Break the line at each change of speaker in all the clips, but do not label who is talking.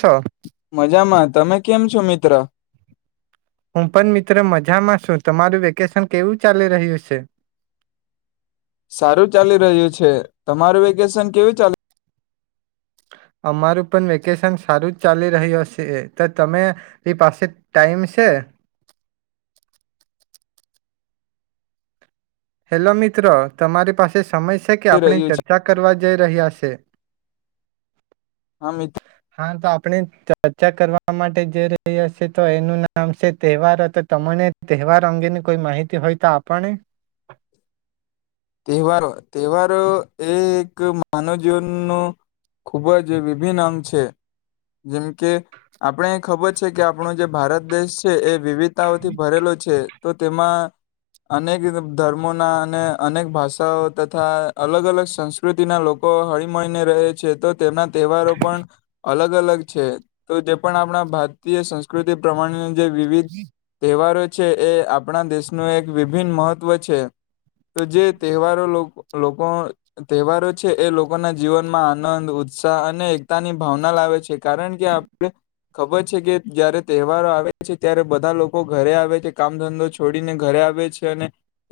છો
મજા માં તમે કેમ છો મિત્ર
હું પણ મિત્ર મજામાં છું. તમારું વેકેશન કેવું ચાલી રહ્યું છે?
સારું ચાલી રહ્યું છે. તમારું વેકેશન કેવુ ચાલે?
અમારું પણ વેકેશન સારું જ ચાલી રહ્યું છે તો તમારી પાસે ટાઈમ સે? હેલો મિત્રો તમારી પાસે સ સમય સે કે આપણે
રહ્યું છે
ચર્ચા કરવા જઈ રહ્યા છે.
હા મિત
હા તો આપણે ચર્ચા કરવા માટે જય રહયા છે તો એનું નામ છે તહેવાર હતો તમને તહેવાર અંગેની કોઈ માહિતી હોય તો આપણે
તહેવારો તહેવારો એ એક માનવ જીવનનું ખૂબ જ વિભિન્ન અંગ છે જેમ કે આપણે ખબર છે કે આપણો જે ભારત દેશ છે એ વિવિધ તાઓ થી ભરેલો છે. તો તેમાં અનેક ધર્મોના અને અનેક ભાષાઓ તથા અલગ અલગ સંસ્કૃતિના લોકો હળીમળીને રહે છે તો તેમાં તહેવારો પણ અલગ અલગ છે તો જે પણ આપણા ભારતીય સંસ્કૃતિ પ્રમાણે જે વિવિધ તહેવારો છે. એ આપણા દેશનું એક વિભિન્ન મહત્ત્વ છે. તો જે તહેવારો લોકો તહેવારો છે. એ લોકોના જીવનમાં આનંદ ઉત્સાહ અને એકતાની ભાવના લાવે છે કારણ કે આપણે ખબર છે કે જય્યારે તહેવારો આવે છે ત્યારે બધા લોકો ઘરે આવે છે. કામ ધંધો છોડીને ઘરે આવે છે અને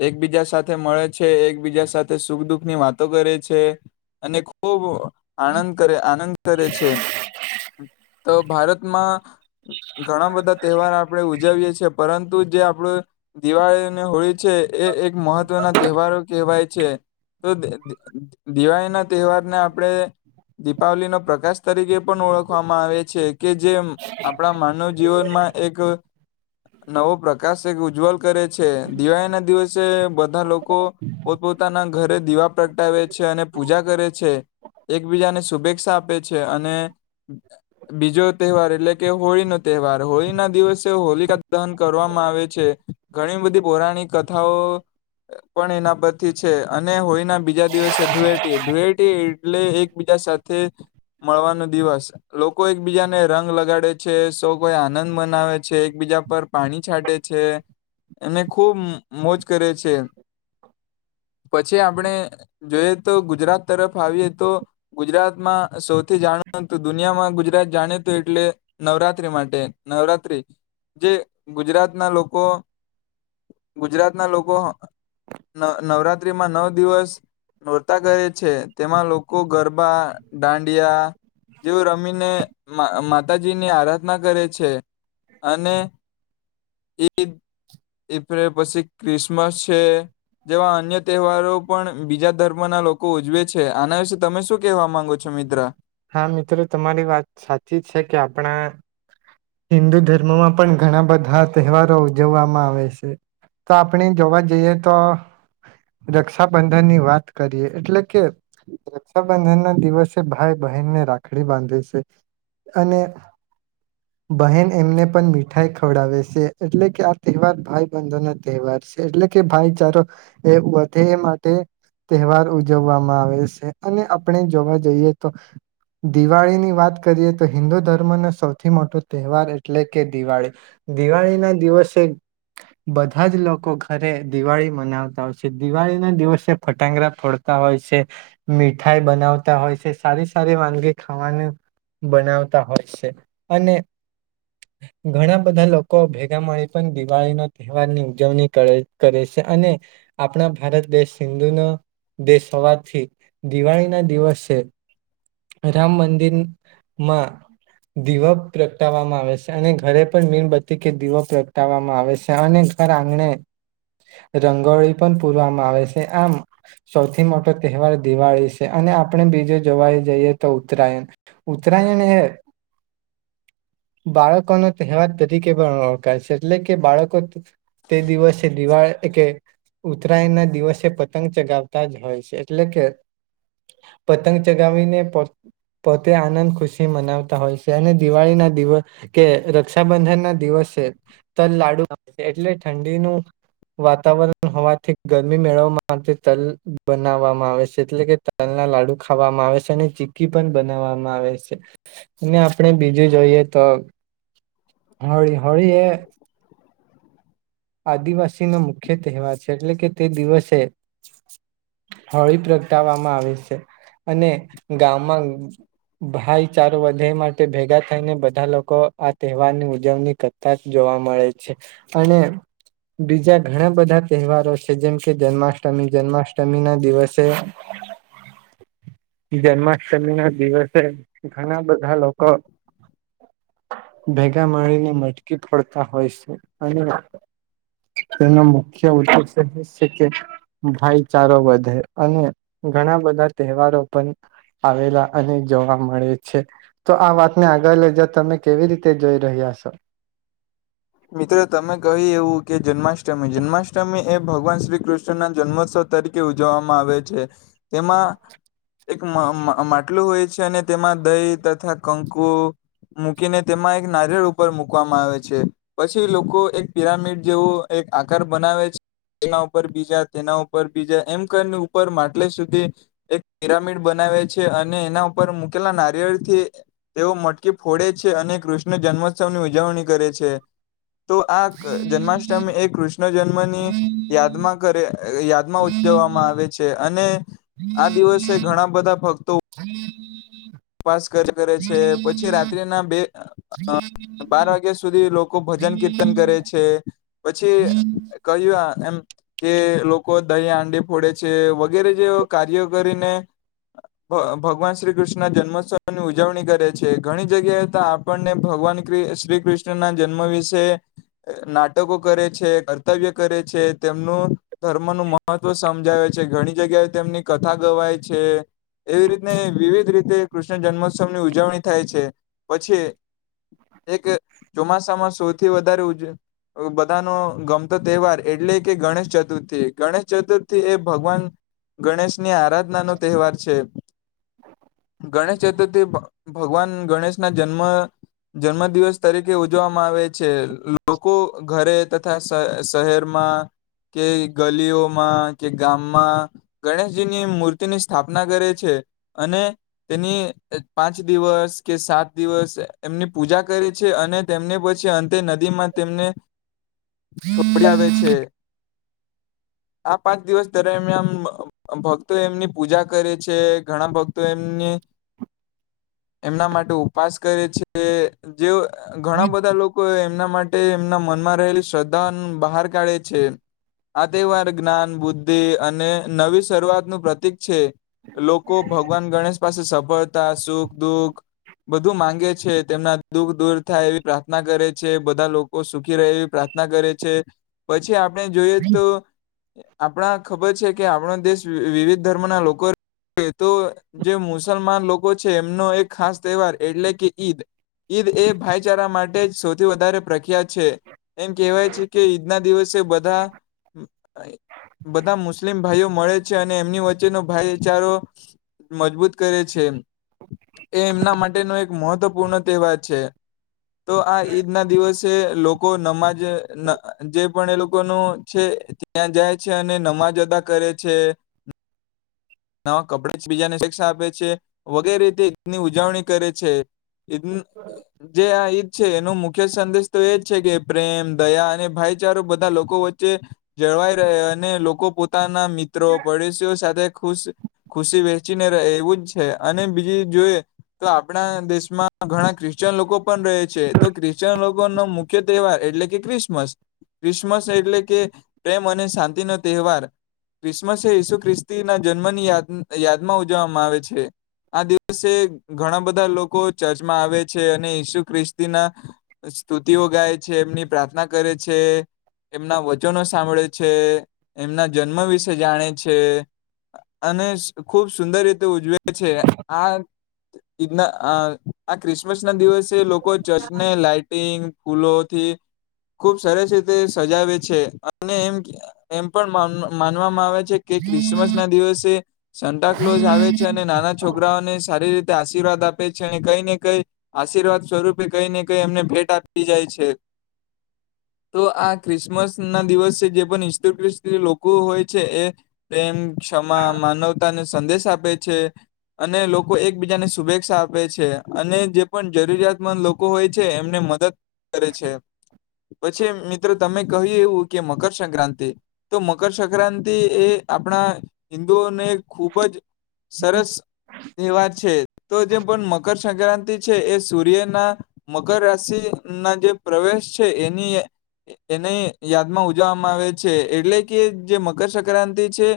એકબીજા સાથે મળે છે એકબીજા સાથે સુખ દુઃખની વાતો કરે છે અને ખૂબ આનંદ કરે આનંદ કરે છે. તો ભારતમાં ઘણા બધા તહેવાર આપણે ઉજવીએ છેીએ પરંતુ જે આપણું દિવાળી અને હોળી છે એ એક મહત્ ત્વ ના તહેવારો કહેવાય છે તો દિવાળી ના તહેવારને આપણે દીપાવલી ન પ્રકાશ તરીકે પણ ઓળખવામાં આવે છે કે જે આપણા માનવ જીવનમાં એક નવો પ્રકાશ એક ઉજ્જવલ કરે છે દિવાળી ના દિવસે બધા લોકો પોતપોતાના ઘરે દીવા પ્રગટાવે છે અને પૂજા કરે છે એકબીજાને શુભેચ્છા આપે છે અને બીજો તહેવાર એટલે કે હોળી નો તહેવાર હોળી ના દિવસે હોલિકા દહન કરવામાં આવે છે ઘણી બધી પૌરાણિક કથાઓ પણ એના પરથી છે અને હોળીના બીજા દિવસે ધુયેટી ધુયેટી એટલે એકબીજા સાથે મળવાનો દિવસ લોકો એકબીજાને રંગ લગાડે છે સૌ કોઈ આનંદ મનાવે છે એકબીજા પર પાણી છાંટે છે અને ખુબ મોજ કરે છ છે પછી આપણે જોઈએ તો ગુજરાત તરફ આવીએ તો ગુજરાતમાં સૌથી જાણ દુનિયામાં ગુજરાત જાણીતું એટલે નવરાતિ માટે નવરાત્રી જે ગુજરાતના લોકો ગુજરાતના લોકો નવ નવરાત્રીમાં નવ દિવસ નોરતા કરે છે તેમાં લોકો ગરબા દાંડિયા જેવું રમીને માતાજીની આરાધના કરે છે. અને ઈદ એઇપ્રિલ પછી ક્રિસમસ છે જેવા અન્ય તહેવારો પણ બીજા ધર્મ ના લોકો ઉજવે છે આના વિશે તમે શું કેહેવા માંગો છો મિત્ર
હા મિત્રો તમારી વાત સાચી છે કે આપણા હિન્દુ ધર્મમાં પણ ઘણા બધા તહેવારો ઉજવવામાં આવે છે તો આપણે જોવા જઈએ તો રક્ષાબંધનની વાત કરીએ એટલે કે રક્ષાબંધન ના દિવસે ભાઈ બનને રાખડી બાંધે છે અને બહેન એમને પણ મીઠાઈ ખવડાવે છે એટલે કે આ તહેવાર ભાઈ બંધો ના તહેવાર છે એટલે કે ભાઈચારો એ વધે એ માટે તહેવાર ઉજવવામાં આવે છે અને આપણે જોવા જઈએ તો દિવાળીની વાત કરીએ તો હિન્દુ ધર્મનો સૌથી મોટો તહેવાર એટલે કે દિવાળી દિવાળી ના દિવસે બધા જ લોકો ઘરે દિવાળી મનાવતા હોય છે દિવાળી ના દિવસે ફટાંગડા ફોડતા હોય છે મીઠાઈ બનાવતા હોય છે. સારી સારી વાનગી ખાવાનું બનાવતા હોય છે અને ઘણા બધા લોકો ભેગા મળી પણ દિવાળીનો તહેવારની ઉજવણી કરે કરે છે અને આપણા ભારત દેશ હિંદુનો દેશ હોવાથી દિવાળી ના દિવસે રામ મંદિરમાં દીવો પ્રગટાવવામાં આવે છે અને ઘરે પણ મીણબત્તી કે દીવો પ્રગટાવવામાં આવે છે અને ઘર આંગણે રંગોળી પણ પૂરવામાં આવે છે આમ સૌથી મોટો તહેવાર દિવાળી છે અને આપણે બીજું જોવાઈ જઈએ તો ઉત્તરાયણ ઉત્તરાયણ એ બાળકોનો તહેવાર તરીકે પણ ઓળખાય છે એટલે કે બાળકો તે દિવસે દિવાળ કે ઉત્તરાયણ ના દિવસે પતંગ ચગાવતા જ હોય છે એટલે કે પતંગ ચગાવીને પો પોતે આનંદ ખુશી મનાવતા હોય છે અને દિવાળી ના દિવ કે રક્ષાબંધન ના દિવસે તલ લાડુ આવે છે એટલે ઠંડીનું વાતાવરણ હોવાથી ગરમી મેળવવા માટે તલ બનાવવામાં આવે છે એટલે કે તલ ના લાડુ ખાવામાં આવે છે અને ચીકી પણ બનાવવામાં આવે છે અને આપણે બીજું જોઈએ તો હોળી હોળી એ આદિવાસીનો મુખ્ય તહેવાર છે એટલે કે તે દિવસે હોળી પ્રગટાવવામાં આવે છે અને ગામમાં ભાઈચારો વધે માટે ભેગા થઈને બધા લોકો આ તહેવારની ઉજવણી કરતા જ જોવા મળે છે અને બીજા ઘણા બધા તહેવારો છે જેમ કે જન્માષ્ટમી જન્માષ્ટમી ના દિવસે જન્માષ્ટમી ના દિવસે ઘણા બધા લોકો ભેગા મળીને મટકી ફડતા હોય છે અને તેનો મુખ્ય ઉદ્દેશ એ છે કે ભાઈચારો વધે અને ઘણા બધા તહેવારો પણ આવેલા અને જોવા મળે છે તો આ વાતને આગળ લઈ જ તમે કેવી રીતે જોઈ રહ્યા છો?
મિત્રો તમે કહી એવું કે જન્માષ્ટમી જન્માષ્ટમી એ ભગવાન શ્રી કૃષ્ણના જન્મોત્સવ તરીકે ઉજવવામાં આવે છે તેમાં એક માટલું હોય છે અને તેમાં દહી તથા કંકુ મૂકીને તેમાં એક નારિયળ ઉપર મૂકવામાં આવે છે. પછી લોકો એક પિરામિડ જેવું એક આકાર બનાવે છ તેના ઉપર બીજા તેના ઉપર બીજા એમ કર ઉપર માટલે સુધી એક પિરામિડ બનાવે છે અને એના ઉપર મૂકેલા નારિયેળ થી તેઓ મટકી ફોડે છે અને કૃષ્ણ જન્મોત્સવની ઉજવણી કરે છે. તો આ જન્માષ્ટમી એ કૃષ્ણ જન્મની યાદમાં કરે યાદમાં ઉજવવામાં આવે છે અને આ દિવસે ઘણા બધા ભક્તો ઉપાસ કરે છે પછી રાત્રિના બે બાર વાગ્યા સુધી લોકો ભજન કીર્તન કરે છે. પછી કહ્યું આ એમ તે લોકો દહીં આંડી ફોડે છે વગેરે જે કાર્ય કરીને ભગવાન શ્રી કૃષ્ણ ના જન્મોત્સવની ઉજવણી કરે છે ઘણી જગ્યાએ આપણને ભગવાન શ્રી કૃષ્ણ ના જન્મ વિશે નાટકો કરે છે કર્તવ્ય કરે છે તેમનું ધર્મનુ મહત્વ સમજાવે છે ઘણી જગ્યાએ તેમની કથા ગવાય છે એવી રીતને વિવિધ રીતે તે કૃષ્ણ જન્મોત્સવની ઉજવણી થાય છે પછી એક ચોમાસામાં સૌથી વધારે ઉજ બધાનો ગમતો તહેવાર એટલે કે ગણેશ ચતુર્થી ગણેશ ચતુર્થી એ ભગવાન ગણેશ ની આરાધનાનો તહેવાર છે. ગણેશ ચતુર્થી ભગવાન ગણેશ ના જન્મ જન્મ દિવસ તરીકે ઉજવામાં આવે છે લોકો ઘરે તથા શહેરમાં કે ગલીઓમાં કે ગામમાં ગણેશજીની મૂર્તિની સ્થાપના કરે છે અને તેની પાંચ દિવસ કે સાત દિવસ એમની પૂજા કરે છે અને તેમને પછી અંતે નદીમાં તેમને છોડી આવે છે. આ પાંચ દિવસ દરમિયાન ભ ભક્તો એમની પૂજા કરે છે ઘણા ભક્તો એમ એમના માટે ઉપાસ કરે છે. જેઓ ઘણા બધા લોકો એમના માટે એમના મનમાં રહેલી શ્રદ્ધા બહાર કાઢે છે આ તહેવાર જ્ઞાન બુદ્ધિ અને નવી શરૂઆતનુંું પ્રતિક છે લોકો ભગવાન ગણેશ પાસે સફળતા સુખ દુખ બધું માંગે છે તેમના દુઃખ દૂર થાય એવી પ્રાર્થના કરે છે બધા લોકો સુખી રહે એવી પ્રાર્થના કરે છે પછી આપ આપણે જોઈએ તો આપણા ખબર છે કે આપણો દેશ વિવિધ ધર્મના લોકો તો જે મુસલમાન લોકો છે એમનો એક ખાસ તહેવાર એટલે કે ઈદ ઈદ એ ભાઈચારા માટે જ સૌથી વધારે પ્રખ્યાત છે એમ કહેવાય છે કે ઈદના દિવસે બધા બધા મુસ્લિમ ભાઈઓ મળે છે અને એમની વચ્ચેનો ભાઈચારો મજબૂત કરે છે એ એમના માટેનો એક મહત્વપૂર્ણ તહેવાર છે તો આ ઈદ ના દિવસે લોકો નમાજ જે પણ એ લોકોનું છે ત્યાં જાય છે અને નમાજ અદા કરે છે નવા કપડા બીજાને શિકક્ષા આપે છે વગેરેીતેની ઉજવણી કરે છે જે છે એનો મુખ્ય સંદેશ તો એ જ છે કે પ્રેમ દયા અને ભાઈચારો બધા લોકો વચ્ચે જળવાય રહે અને લોકો પોતે પોતા ના મિત્રો પડશઓ સાથે ખુશ ખુશી વહેચીને રહે એવું જ છે અને બીજી જોઈએ તો આપણા દેશમાં ઘણા ખ્રિશ્ચન લોકો પણ રહે છે તો ખ્રિશ્ચન લોકોનો મુખ્ય તહેવાર એટલે કે ક્રિસમસ ક્રિસમસ એટલે કે પ્રેમ અને શાંતિ નો તહેવાર ક્રિસમસ એ ઈસુ ખ્રિસ્તી ના જ યાદમાં ઉજવવામાં આવે છે આ દિવસે ઘણા બધા લોકો ચર્ચમાં આવે છે અને ઈસુ ખ્રિસ્તીના સ્તુતિઓ ગાય છે એમની પ્રાર્થના કરે છે એમના વચનો સાંભળે છે એમના જન્મ વિશે જાણે છે અને ખૂબ સુંદર રીતે ઉજવે છે આના આ ક્રિસમસ ના દિવસે લોકો ચર્ચને લાાઈટિંગ ફૂલોથી ખુબ સરસ રીતે સજાવે છે અને એમ એમ પણ મા માનવામાં આવે છે કે ક્રિસમસ ના દિવસ સ કલો આવે છે અને નાના છોકરાઓને સારી રીતે આશીર્વાદ આપે છે અને કઈ ને કઈ આશીર્વાદ સ્વરૂપે કઈ ને કઈ એમને ભેટ આપી જાય છે તો આ ક્રિસમસ ના દિવસે જે પણ ઈત લોકો હોય છે એ માનવતાની સંદેશ આપે છે અને લોકો એકબીજાને શુભેચ્છા આપે છે અને જે પણ જરૂરિયાતમંદ લોકો હોય છે એમને મદદ કરે છે પછી મિત્રો તમે કહ્યું એવું કે મકરસક્રાંતિ તો મકરસક્રાંતિ એ આપણા હિન્દુઓને ખૂબ જ સરસ તહેવાર છે તો જે પણ મકરસક્રાંતિ છે એ સૂર્યના મકર રાશિ ના જે પ્રવેશ છે એની એની યાદમાં ઉજવવામાં આવે છે એટલે કે જે મકરસક્રાંતિ છે